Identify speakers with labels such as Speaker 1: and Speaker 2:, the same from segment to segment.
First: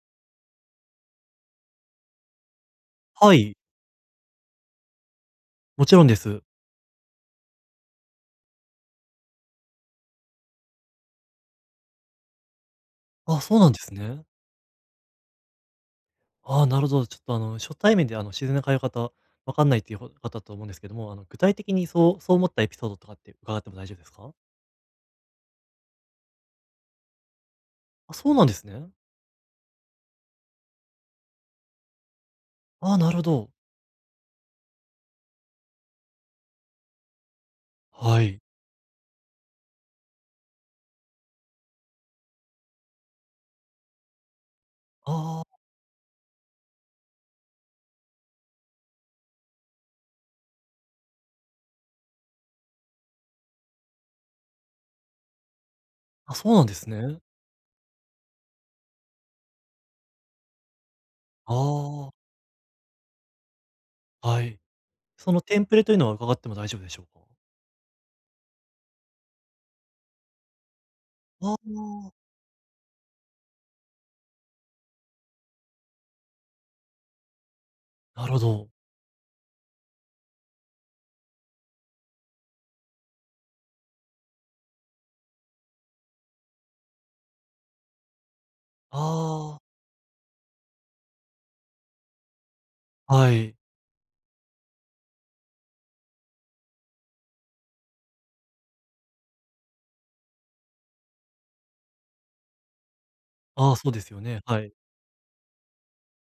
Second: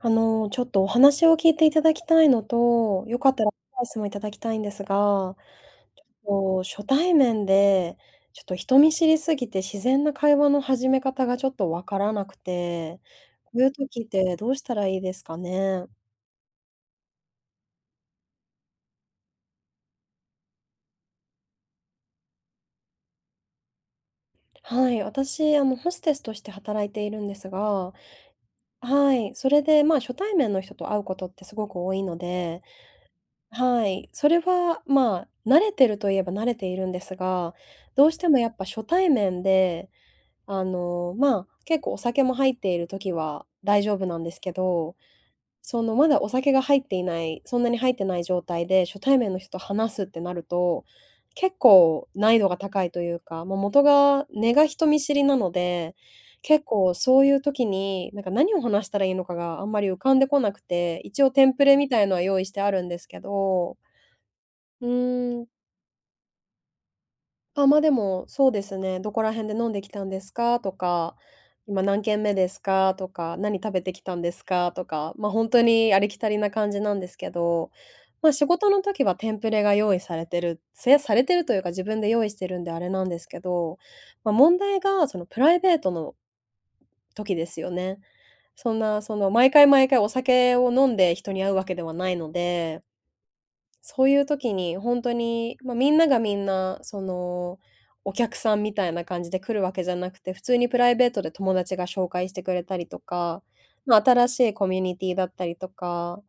Speaker 1: ちょっとお話を聞いていただきたいのと、よかっ
Speaker 2: は
Speaker 1: たらア
Speaker 2: い、
Speaker 1: ドバイスもいただきたいんですが、
Speaker 2: もち
Speaker 1: ち
Speaker 2: ろんです。
Speaker 1: ょっと初対面で、ちょっと人見知りすぎて自然な会話の始め方がちょっとわからなくて、
Speaker 2: あ、
Speaker 1: こ
Speaker 2: そう
Speaker 1: うい
Speaker 2: な
Speaker 1: う
Speaker 2: んです
Speaker 1: 時っ
Speaker 2: ね。
Speaker 1: てどうしたらいいですかね。
Speaker 2: ああ、なるほど。ちょっと初対面で自然な通い方、わかんないっていう方だと思うんですけども、具体的にそうそう思ったエピソードとかって伺っても大丈夫ですか？
Speaker 1: はい、私、ホステスとして働いているんですが、
Speaker 2: あ、そうなんですね。
Speaker 1: はい、それで、まあ、初対面の人と会うことってすごく多いので、
Speaker 2: ああ、なるほど。
Speaker 1: はい。それは、まあ、慣れてるといえば慣れているんですが、どうし
Speaker 2: は
Speaker 1: ても
Speaker 2: い。
Speaker 1: やっぱ初対面で、まあ、結構お酒も入っている時は大丈夫なんですけど、
Speaker 2: ああ、
Speaker 1: そのまだお酒が入っていない、そんなに入ってない状態で初対面の人と話すってなると、結構難易度が高いというか、まあ、根が人見知りなので、
Speaker 2: あ、そうな
Speaker 1: 結
Speaker 2: んです
Speaker 1: 構
Speaker 2: ね。
Speaker 1: そういう時になんか何を話したらいいのかがあんまり浮かんでこなくて、一応テンプレみたい
Speaker 2: ああ、
Speaker 1: のは用意してあるんですけど、
Speaker 2: はい。
Speaker 1: う
Speaker 2: そ
Speaker 1: ー
Speaker 2: の
Speaker 1: ん。
Speaker 2: テンプレというのは伺っても大丈夫でしょうか？
Speaker 1: あ、ま、でも、そうですね、「どこら辺で飲んできたんですか？」とか、
Speaker 2: ああ、
Speaker 1: 「今何軒目ですか？」とか、「何食べてきたんですか？」とか、ま、本当にありきたりな感じなんですけど、
Speaker 2: な
Speaker 1: ま、
Speaker 2: るほ
Speaker 1: 仕
Speaker 2: ど。
Speaker 1: 事の時はテンプレが用意されてるというか、自分で用意してるんであれなんですけど、ま、問題がそのプライベートの時ですよね。そんな、その、毎
Speaker 2: あ
Speaker 1: 回毎回お酒を飲んで人に会うわけではないので、
Speaker 2: あ、はい。
Speaker 1: そういう時に本当に、まあ、みんながみんな、お客さんみたいな感じで来るわけじゃなくて、普通にプライベートで友達が紹介してくれたりとか、
Speaker 2: ああ、そう
Speaker 1: ま
Speaker 2: で
Speaker 1: あ、
Speaker 2: すよ
Speaker 1: 新し
Speaker 2: ね。
Speaker 1: い
Speaker 2: は
Speaker 1: コ
Speaker 2: い。
Speaker 1: ミュニティだったりとか、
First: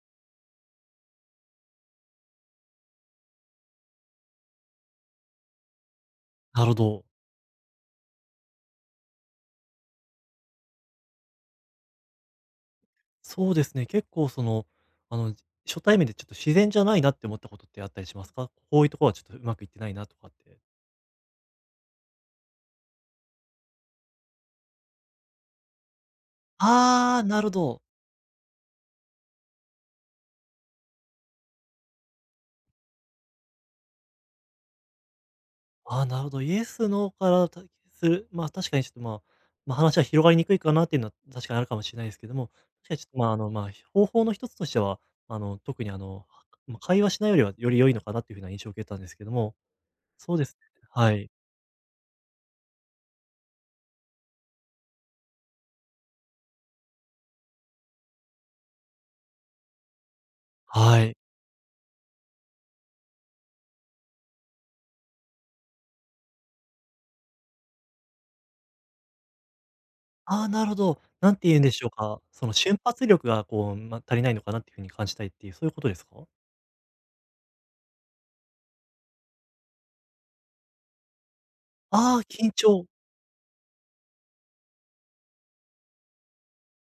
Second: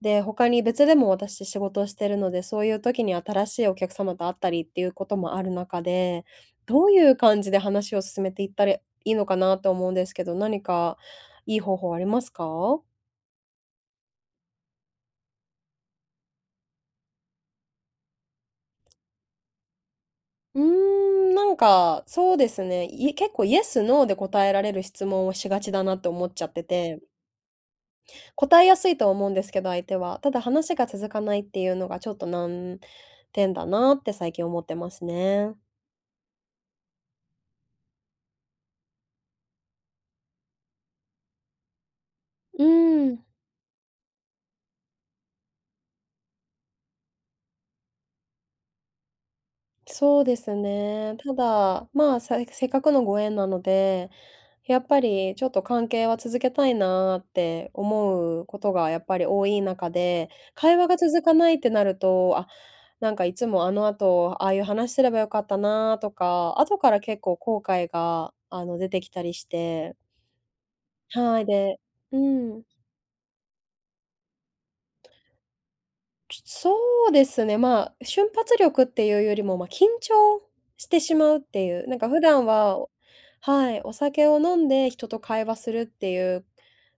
Speaker 1: で、他に別でも私仕事をしてるので、そういう時に新しいお客様と会ったりっていうこともある中で、
Speaker 2: なるほ
Speaker 1: どうい
Speaker 2: ど。
Speaker 1: う感じで話を進めていったらいいのかなと思うんですけど、何かいい方法ありますか？
Speaker 2: そうですね、結構あの、初対面でちょっと自然じゃないなって思ったことってあったりしますか？こういうところはちょっとうまくいってないなとかっ
Speaker 1: う
Speaker 2: て。
Speaker 1: ーん、なんか、そうですね。結構イエス、ノーで答えられる質問をしがちだなって思っちゃってて、
Speaker 2: ああ、なるほど。
Speaker 1: 答えやすいとは思うんですけど、相手は。ただ話が続かないっていうのがちょっと難点だなって最近思ってますね。
Speaker 2: ああ、なるほど。イエス、ノーからたする、まあ、確かにちょっと、まあ、話は広がりにくいかなっていうのは確かにあるかもしれないですけども、
Speaker 1: う
Speaker 2: 確かにちょ
Speaker 1: ー
Speaker 2: っと、
Speaker 1: ん。
Speaker 2: まあ、まあ、方法の一つとしては、特に会話しないよりはより良いのかなっていうふうな印象を受けたんですけども、
Speaker 1: そう
Speaker 2: そ
Speaker 1: で
Speaker 2: うです
Speaker 1: す
Speaker 2: ね、は
Speaker 1: ね。
Speaker 2: い。
Speaker 1: ただ、まあ、せっかくのご縁なので、やっぱりちょっと関係は続けたいなって思うことがやっぱり多い中で、会話が
Speaker 2: はい。
Speaker 1: 続かないってなると、あ、なんかいつもあの後、ああいう話すればよかったなとか、後から結構後悔が、出てきたりして、
Speaker 2: ああ、なるほど。なん
Speaker 1: はい、
Speaker 2: て言うんで
Speaker 1: で
Speaker 2: しょう
Speaker 1: う
Speaker 2: か。その
Speaker 1: ん。
Speaker 2: 瞬発力がこう、ま、足りないのかなっていう風に感じたいっていう、そういうことですか？
Speaker 1: そうですね、まあ、瞬発力っていうよりも、まあ、緊張してしまうっていう、なんか
Speaker 2: あ
Speaker 1: 普
Speaker 2: あ、
Speaker 1: 段
Speaker 2: 緊張。
Speaker 1: ははい、お酒を飲んで人と会話するっていう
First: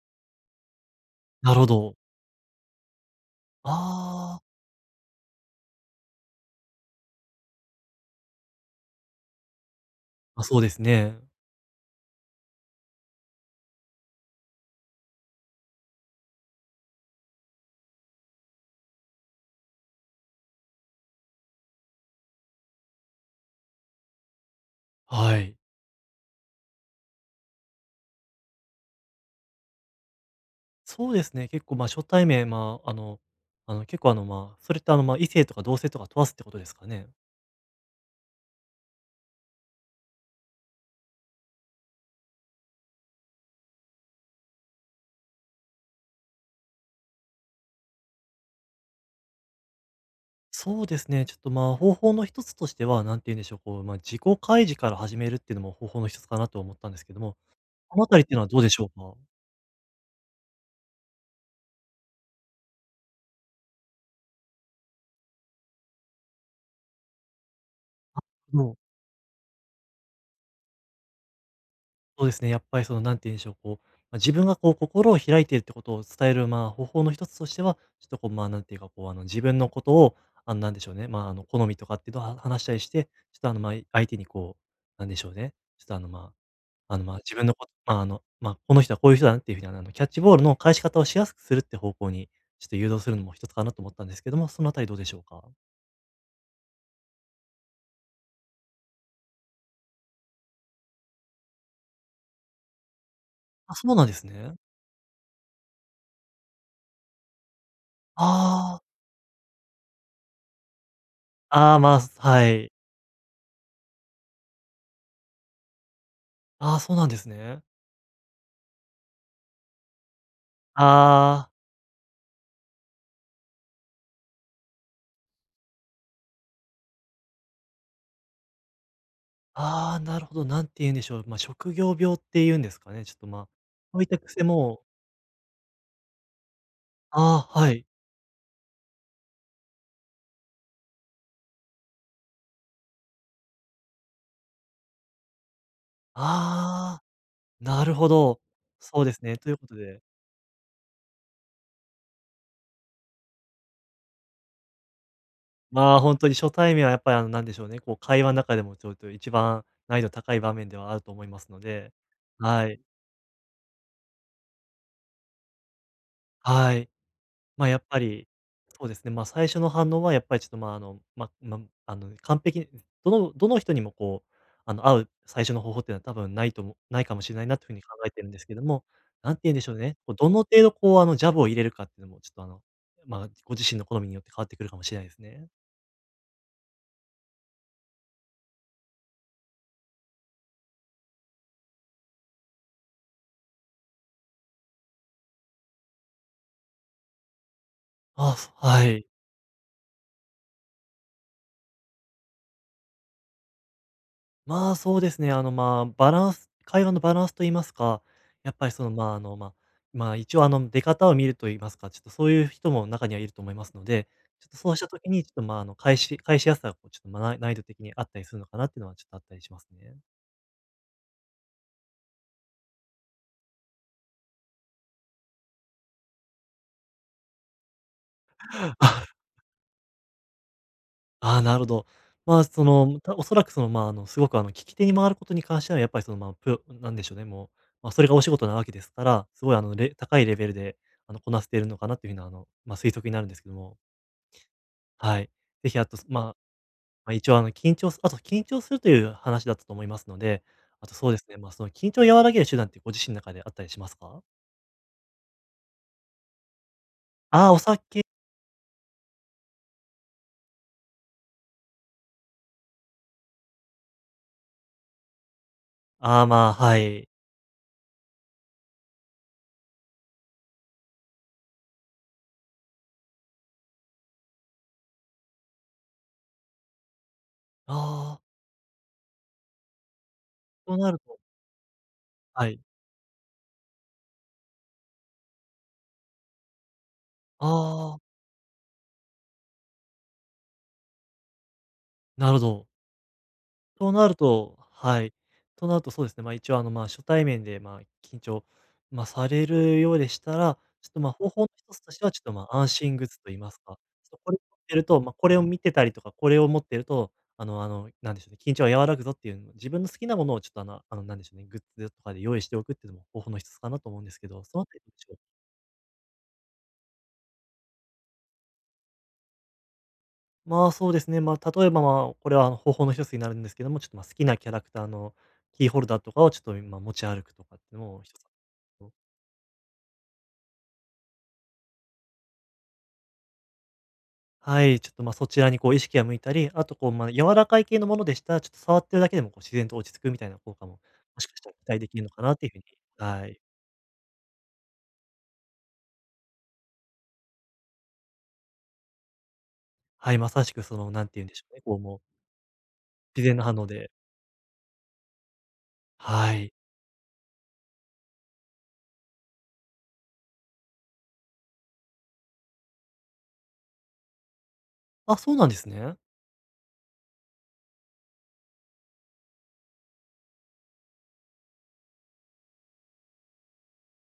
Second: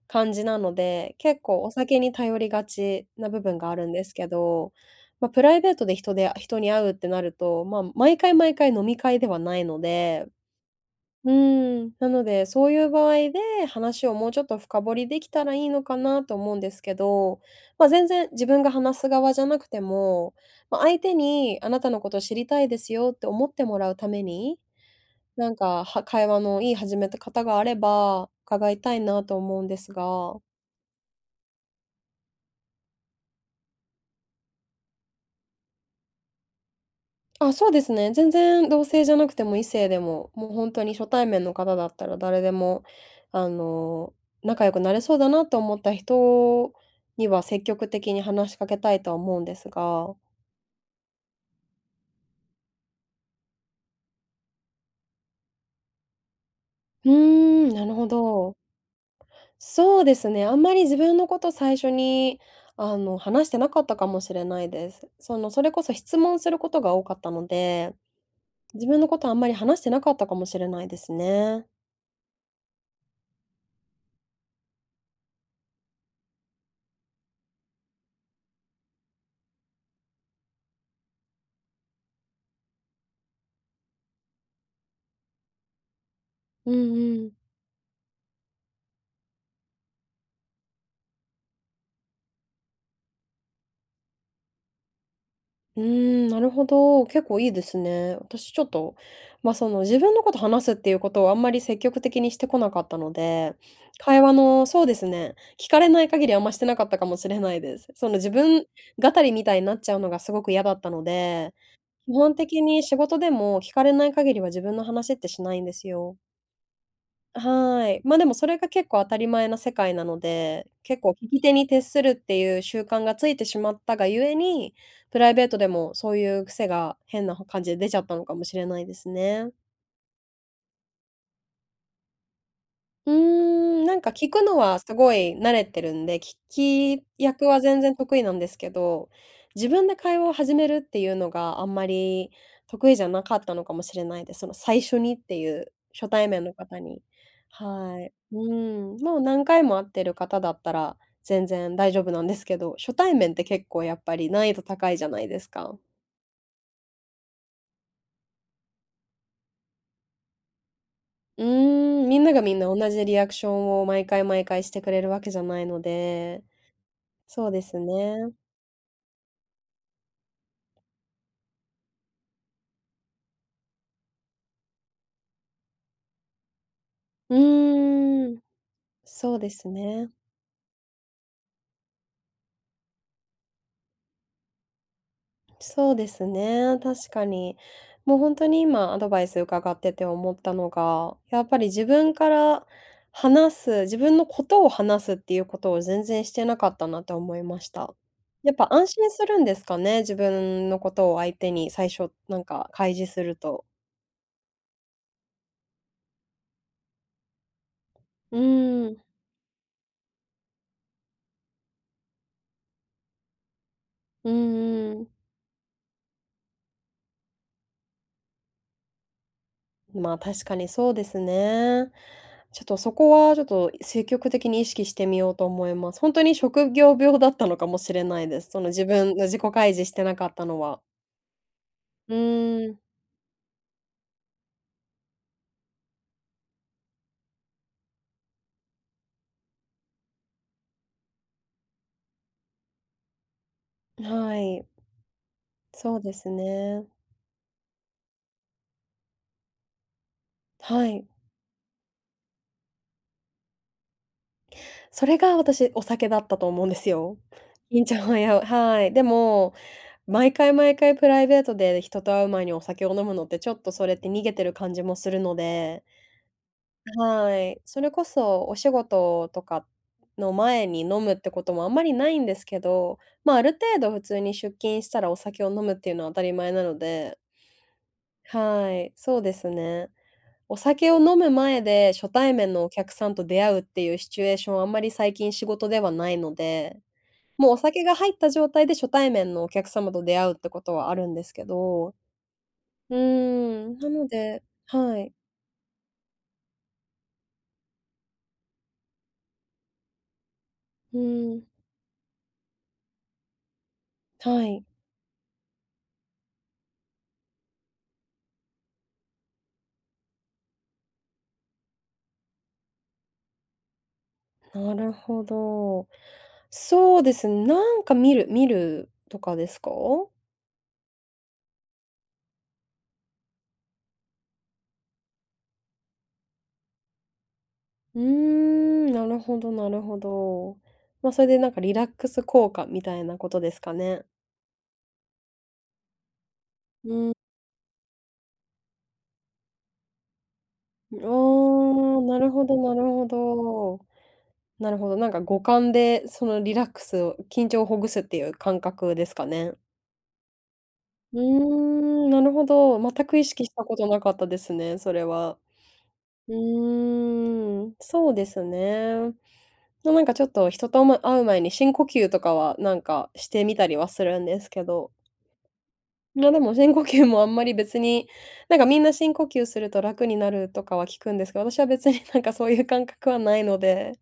Speaker 1: 感じなので、結
Speaker 2: なる
Speaker 1: 構
Speaker 2: ほ
Speaker 1: お
Speaker 2: ど。
Speaker 1: 酒に頼りがちな部分があるんですけ
Speaker 2: ああ。
Speaker 1: ど、まあ、プライベートで人に会うってなると、まあ、毎回毎回飲み会ではないので、
Speaker 2: ま、そうですね。
Speaker 1: なので、そういう場合で、話をもうちょっと深掘りできたらいいのかなと思うんですけど、まあ、全然自分が話す側じゃなくても、まあ、相手にあなたのこと知りたいですよって思ってもらうために、
Speaker 2: は
Speaker 1: なん
Speaker 2: い。
Speaker 1: か、会話のいい始めた方があれば、伺いたいなと思うんですが。
Speaker 2: そうですね、結構、ま、初対面、まあ、結構、まあ、それって、ま、異性とか同性とか問わずってことですかね？
Speaker 1: あ、そうですね。全然同性じゃなくても異性でも、もう本当に初対面の方だったら誰でも、あの、仲良くなれそうだなと思った人には積極的に話しかけたいとは思うんですが。
Speaker 2: そうですね、ちょっと、ま、方法の一つとしては、何て言うんでしょう、こう、ま、自己開示から始めるっていうのも方法の一つかなとは思ったんです
Speaker 1: う
Speaker 2: けども、
Speaker 1: ーん、なる
Speaker 2: この
Speaker 1: ほ
Speaker 2: あたりっていうのは
Speaker 1: ど。
Speaker 2: どうでしょうか？
Speaker 1: そうですね、あんまり自分のこと最初に、話してなかったかもしれないです。それこそ質問することが多かったので、
Speaker 2: どう？
Speaker 1: 自分のことあんまり話してなかったかもしれないですね。
Speaker 2: そうですね、やっぱりなんて言うんでしょう、こう、まあ、自分がこう心を開いているってことを伝える、まあ、方法の一つとしては、ちょっとこう、まあ、なんていうか、こう、自分のことを、なんでしょうね、まあ、好みとかっていうのをは話したりして、ちょっとまあ、相手にこう、なんでしょうね、ちょっとま
Speaker 1: うん
Speaker 2: あ、
Speaker 1: う
Speaker 2: まあ、
Speaker 1: ん。
Speaker 2: 自分のこと、まあ、まあ、この人はこういう人だなっていうふうに、キャッチボールの返し方をしやすくするって方向に、ちょっと誘導するのも一つかなと思ったんですけども、そのあたりどうでしょうか？
Speaker 1: うーん、なるほど。結構いいですね。私ちょっと、自分のこと話すっていうことをあんまり積極的にしてこなかったので、
Speaker 2: あ、そうなんで
Speaker 1: 会
Speaker 2: す
Speaker 1: 話
Speaker 2: ね。
Speaker 1: のそうですね、聞かれない限りあんましてなかったかもしれないです。自分
Speaker 2: あ
Speaker 1: 語りみたいになっちゃうのがすごく嫌だったので、
Speaker 2: あ、ああ、まあ、
Speaker 1: 基本
Speaker 2: は
Speaker 1: 的
Speaker 2: い。
Speaker 1: に仕事でも聞かれない限りは自分の話ってしないんですよ。
Speaker 2: ああ、そうなんですね。
Speaker 1: はい。ま、でもそれが結構当たり前な世界なので、結構聞き
Speaker 2: あ
Speaker 1: 手
Speaker 2: あ。
Speaker 1: に徹するっていう習慣がついてしまったがゆえに、プライベートでもそういう癖が変な感じで出ちゃったのかもしれないですね。
Speaker 2: ああ、なるほど、何て言うんでしょう、まあ、職業病っていうんですかね、
Speaker 1: う
Speaker 2: ち
Speaker 1: ー
Speaker 2: ょっと、まあ、
Speaker 1: ん、な
Speaker 2: そ
Speaker 1: ん
Speaker 2: ういっ
Speaker 1: か
Speaker 2: た
Speaker 1: 聞く
Speaker 2: 癖
Speaker 1: のは
Speaker 2: も
Speaker 1: すごい慣れてるんで、聞き役
Speaker 2: ああ、
Speaker 1: は
Speaker 2: は
Speaker 1: 全
Speaker 2: い。
Speaker 1: 然得意なんですけど、自分で会話を始めるっていうのがあんまり得意じゃなかったのかもしれないです。その最初にっていう初対面の方
Speaker 2: あ
Speaker 1: に。
Speaker 2: あ、なる
Speaker 1: は
Speaker 2: ほ
Speaker 1: い。う
Speaker 2: ど。
Speaker 1: ん、
Speaker 2: そうで
Speaker 1: もう
Speaker 2: すね。
Speaker 1: 何
Speaker 2: という
Speaker 1: 回
Speaker 2: こと
Speaker 1: も会っ
Speaker 2: で、
Speaker 1: てる方だったら全然大丈夫なんですけど、初対面って結構やっぱり難易度高いじゃないですか。
Speaker 2: まあ、本当に初対面はやっぱり、なんでしょうね、こう会話の中でもちょっと一番難易度高い場面ではあると思いま
Speaker 1: う
Speaker 2: すので、
Speaker 1: ーん、みんながみんな
Speaker 2: はい、
Speaker 1: 同じリアクションを毎回毎回してくれるわけじゃないので、
Speaker 2: はい。
Speaker 1: そうで
Speaker 2: まあ、や
Speaker 1: す
Speaker 2: っぱり、
Speaker 1: ね。
Speaker 2: そうですね、まあ、最初の反応はやっぱりちょっと、まあ、完璧にどの人にもこう、会う最初の方法っていうのは多分ないともないかもし
Speaker 1: う
Speaker 2: れないなというふうに考えて
Speaker 1: ー
Speaker 2: るんで
Speaker 1: ん、
Speaker 2: すけども、なん
Speaker 1: そう
Speaker 2: て
Speaker 1: で
Speaker 2: 言うんで
Speaker 1: す
Speaker 2: しょうね、
Speaker 1: ね。
Speaker 2: こう、どの程度こう、ジャブを入れるかっていうのもちょっと、まあ、ご自身の好みによって変わってくるかもしれないですね。
Speaker 1: そうですね、確かに。もう本当に今アドバイス伺ってて思ったのが、やっぱり自分から話す、自分のことを話すっていうことを全然してなかったなと思いました。
Speaker 2: ああ、
Speaker 1: やっぱ
Speaker 2: は
Speaker 1: 安
Speaker 2: い。
Speaker 1: 心するんですかね、自分のことを相手に最初なんか開示すると。
Speaker 2: まあ、そうですね。まあ、バランス会話のバランスといいますか、
Speaker 1: う
Speaker 2: やっぱり
Speaker 1: ーん、
Speaker 2: まあ、まあ、一応出方を見るといいますか、ちょっとそういう人も中にはいると思いますので、
Speaker 1: う
Speaker 2: ちょっとそうした
Speaker 1: んうん。
Speaker 2: 時に、ちょっと、まあ、返しやすさがこうちょっと、ま、難易度的にあったりするのかなっていうのはちょっとあったりしますね。
Speaker 1: まあ、確かにそうですね。ちょっとそこはちょっと積極的に意識してみようと思います。本当に職業病だったのかもしれないです。その自分 の自己開示してなかったのは。
Speaker 2: ああ、なるほど。
Speaker 1: う
Speaker 2: まあ、
Speaker 1: ーん、
Speaker 2: おそらくまあ、すごく聞き手に回ることに関してはやっぱりまあ、プロなんでしょうね、もう、まあ、それがお仕事なわけですから、すごい高いレベルで、こなせているのかなっていう風な、まあ、推測になるんですけども。
Speaker 1: はい、
Speaker 2: はい。ぜひあ
Speaker 1: そ
Speaker 2: と、
Speaker 1: うで
Speaker 2: まあ、
Speaker 1: す
Speaker 2: ま
Speaker 1: ね。
Speaker 2: あ、一応緊張すあと緊張するという話だったと思いますので、
Speaker 1: は
Speaker 2: あと
Speaker 1: い。
Speaker 2: そうですね、まあ、その緊張を和らげる手段ってご自身の中であったりしますか？
Speaker 1: それが私、お酒だったと思うんですよ。
Speaker 2: ああー、お
Speaker 1: 緊張
Speaker 2: 酒
Speaker 1: はや、はい。でも、毎回毎回プライベートで人と会う前にお酒を飲むのってちょっとそれって逃げてる感じもするので
Speaker 2: ああ、まあ、はい。
Speaker 1: はい。それこそお仕事とかの前に飲むってこともあんまりないんですけど、まあ、ある程度普通に出勤したらお酒を飲むっていうのは当たり前なので、
Speaker 2: ああ、
Speaker 1: はい、そうですね。お
Speaker 2: と
Speaker 1: 酒
Speaker 2: な
Speaker 1: を
Speaker 2: る
Speaker 1: 飲
Speaker 2: と
Speaker 1: む前で初対
Speaker 2: は
Speaker 1: 面
Speaker 2: い。
Speaker 1: のお客さんと出会うっていうシチュエーションはあんまり最近仕事ではないので、も
Speaker 2: あ
Speaker 1: うお酒が
Speaker 2: あ、
Speaker 1: 入った状態で初対面のお客様と出会うってことはあるんですけど、
Speaker 2: なるほど。
Speaker 1: うーん、な
Speaker 2: と
Speaker 1: の
Speaker 2: なる
Speaker 1: で
Speaker 2: と
Speaker 1: は
Speaker 2: は
Speaker 1: い、
Speaker 2: い。となるとそうですね、ま、一応ま、初対面で、ま、緊張、まあ、されるようでしたら、ちょっ
Speaker 1: う
Speaker 2: と、ま、方
Speaker 1: ー
Speaker 2: 法
Speaker 1: ん、
Speaker 2: の一つとしては、ちょっと、ま、安心グッズと言いますか、ちょっとこれを
Speaker 1: は
Speaker 2: 持っ
Speaker 1: い。
Speaker 2: てると、まあ、これを見てたりとか、これを持ってると、なんでしょうね、緊張は和らぐぞっていうの自分の好きなものをちょっと、なんでしょうね、グッズとかで用意しておくっていうのも方法の一つかなと思うんですけど、そのあ
Speaker 1: な
Speaker 2: たりど
Speaker 1: る
Speaker 2: うでしょう？
Speaker 1: ほど。そうですね、なんか見るとかですか？
Speaker 2: まあ、そうですね。まあ、例えば、まあ、これはあの方法の一つになるんですけども、ちょっと、ま、好きなキャラクターのキーホルダーとかをちょっと、今持ち歩くとかっていうの
Speaker 1: う
Speaker 2: も
Speaker 1: ー
Speaker 2: 一つ
Speaker 1: ん、なるほどなるほど。まあ、それでなんかリラックス効果みたいなことですかね？
Speaker 2: はい、ちょっと、ま、そちらにこう意識が向いたり、あと
Speaker 1: う
Speaker 2: こう、
Speaker 1: ー
Speaker 2: ま、
Speaker 1: ん、
Speaker 2: 柔らかい系のものでしたら、ちょっと触ってるだけでもこう自然と落ち着くみたいな効果も、
Speaker 1: ああ、
Speaker 2: もしかしたら期待できるの
Speaker 1: な
Speaker 2: か
Speaker 1: る
Speaker 2: なっ
Speaker 1: ほ
Speaker 2: ていうふ
Speaker 1: ど
Speaker 2: うに
Speaker 1: なるほ
Speaker 2: はい。
Speaker 1: ど。なるほど、なんか五感でそのリラックスを緊張をほぐすっていう感覚ですかね？
Speaker 2: はい、まさしくなんて
Speaker 1: うー
Speaker 2: 言うんでしょうね、こうもう
Speaker 1: ん、なるほど。全く意
Speaker 2: 自然
Speaker 1: 識
Speaker 2: な
Speaker 1: し
Speaker 2: 反
Speaker 1: た
Speaker 2: 応
Speaker 1: こと
Speaker 2: で
Speaker 1: なかったですね、それは。う
Speaker 2: はい。
Speaker 1: ーん、そうですね。なんかちょっと人と、ま、会う前に深呼吸とかはなんかしてみたりはするんですけど、
Speaker 2: あ、そうなんですね。
Speaker 1: ま、でも深呼吸もあんまり別に、なんかみんな深呼吸すると楽になるとかは聞くんですけど、私は別になんかそういう感覚はないので。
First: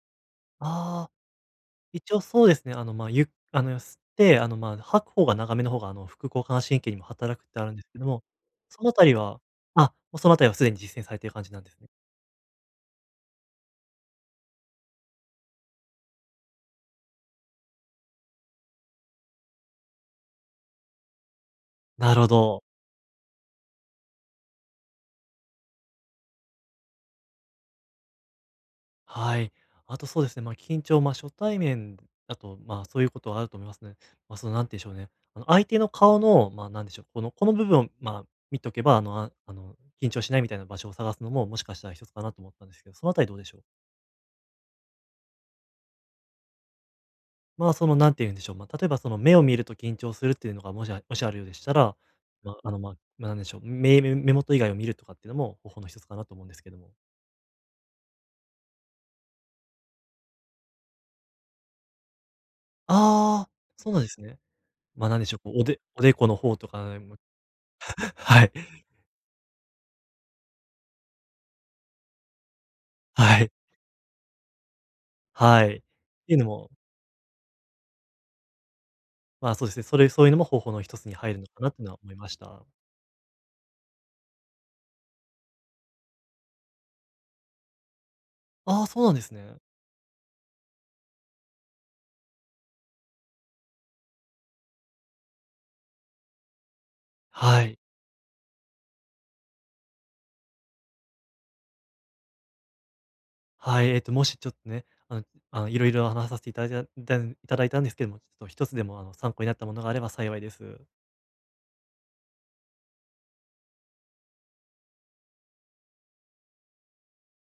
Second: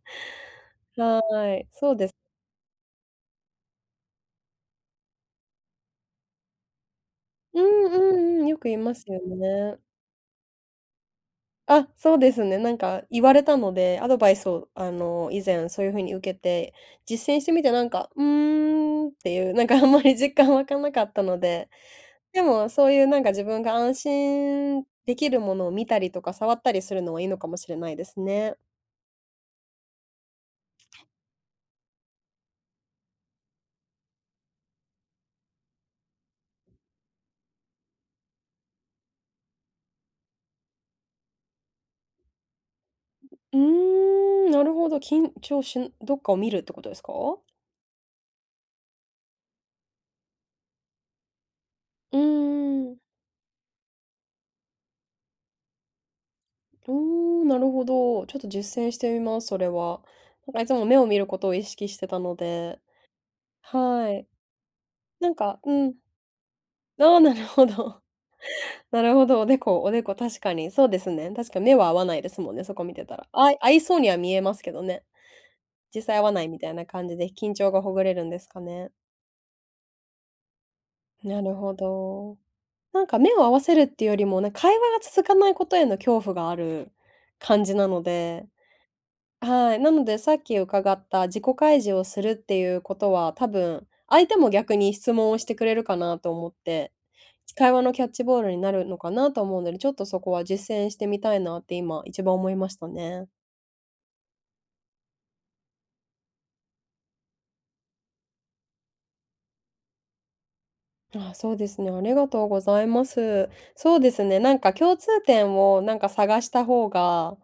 Speaker 2: ああ。
Speaker 1: はい、そうで
Speaker 2: 一
Speaker 1: す。
Speaker 2: 応そうですね、まあ、ゆっあの、吸って、まあ、吐く方が長めの方が、副交感神経にも働くって
Speaker 1: う
Speaker 2: あるんで
Speaker 1: ん
Speaker 2: す
Speaker 1: う
Speaker 2: けども、
Speaker 1: んうん、よく言い
Speaker 2: そのあ
Speaker 1: ます
Speaker 2: たり
Speaker 1: よ
Speaker 2: は
Speaker 1: ね。
Speaker 2: あ、もうそのあたりはすでに実践されている感じなんです
Speaker 1: あ、
Speaker 2: ね。
Speaker 1: そうですね。なんか言われたので、アドバイスを、以前そういう風に受けて、実践してみてなんか、うーんっていう、なんかあんまり実感湧かなかったので、
Speaker 2: なるほ
Speaker 1: で
Speaker 2: ど。
Speaker 1: もそういうなんか自分が安心できるものを見たりとか触ったりするのはいいのかもしれないですね。
Speaker 2: はい。あとそうですね、まあ、緊張、まあ、初対面だと、まあ、そういうことはあると思いますね。まあ、なんて言うんでしょうね、相手の顔の、まあ、なんでしょう、この部分を、まあ、見とけば、緊張しないみたいな場所を探すのも、もしかしたら一つかなと思ったんですけど、そのあたりどうでし
Speaker 1: うー
Speaker 2: ょう？
Speaker 1: ん、なるほど。緊張しんどっかを見るってことですか？
Speaker 2: まあ、何て言うんでしょう、まあ、例えば、目を見ると緊張するっていうのがもしあるようでしたら、
Speaker 1: うー
Speaker 2: まあ、ま
Speaker 1: ん。
Speaker 2: あ、まあ、なんでしょう、目元以外を見るとかっていうのも方法の一つかなと思うんですけども。
Speaker 1: おお、なるほど。ちょっと実践してみます、それは。なんかいつも目を見ることを意識してたので、
Speaker 2: ああ、そうなんで
Speaker 1: は
Speaker 2: す
Speaker 1: い。
Speaker 2: ね。まあ、なんで
Speaker 1: な
Speaker 2: し
Speaker 1: ん
Speaker 2: ょう、こ
Speaker 1: か、
Speaker 2: う、お
Speaker 1: う
Speaker 2: で
Speaker 1: ん。
Speaker 2: おでこの方とか、
Speaker 1: あ
Speaker 2: も
Speaker 1: あ、なるほど。
Speaker 2: はい、
Speaker 1: なるほど、おでこおでこ、確かに、そうですね。確か目は合わないですもんね、そこ見てたら。
Speaker 2: はい、
Speaker 1: 合いそうには見えますけどね。
Speaker 2: はい。っ
Speaker 1: 実際合わ
Speaker 2: ていう
Speaker 1: な
Speaker 2: の
Speaker 1: いみた
Speaker 2: も、
Speaker 1: いな感じで、緊張がほぐれるんですかね。
Speaker 2: まあ、そうですね、そういうのも方法の一つに入
Speaker 1: な
Speaker 2: るの
Speaker 1: る
Speaker 2: かな
Speaker 1: ほ
Speaker 2: っていうのは思いまし
Speaker 1: ど。
Speaker 2: た。
Speaker 1: なんか目を合わせるっていうよりも、会話が続かないことへの恐怖がある感じなので、
Speaker 2: ああ、そうなんですね。
Speaker 1: はい、なのでさっき伺った自己開示をするっていうことは、多分、相手も逆に質問をしてくれるかなと思って、
Speaker 2: は
Speaker 1: 会
Speaker 2: い。
Speaker 1: 話のキャッチボールになるのかなと思うので、ちょっとそこは実践してみたいなって今一番思いましたね。
Speaker 2: はい、もしちょっとね、いろいろ話させていただいたんですけども、ちょっと一つでも、参考になったものがあれば幸いです。
Speaker 1: あ、そうですね。ありがとうございます。そうですね、なんか共通点をなんか探した方が、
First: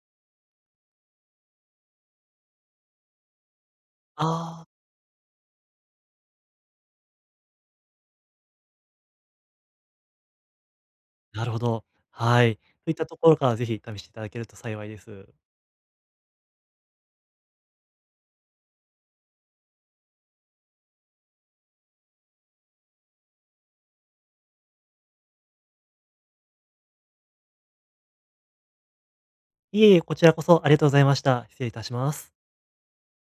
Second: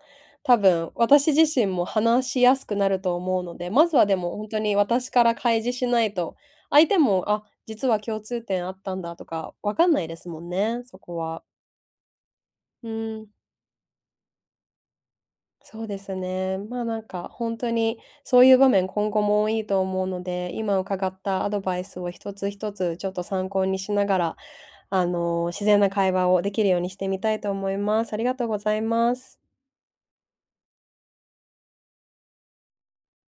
Speaker 1: 多分私自身も話しやすくなると思うので、まずはでも本当
Speaker 2: ああ、
Speaker 1: に私から開示しないと、相手も、あ、実は共通点あったんだとかわかんないですもんね、そこは。
Speaker 2: なるほど。はい。
Speaker 1: う
Speaker 2: といったと
Speaker 1: ん、
Speaker 2: ころからぜひ試していただけると幸いです。
Speaker 1: そうですね。まあ、なんか本当にそういう場面今後も多いと思うので、今伺ったアドバイスを一つ一つちょっと参考にしながら自然な会話をできるようにしてみたいと思います。ありがとうございます。
Speaker 2: いえいえ、こちらこそありがとうございました。失礼いたします。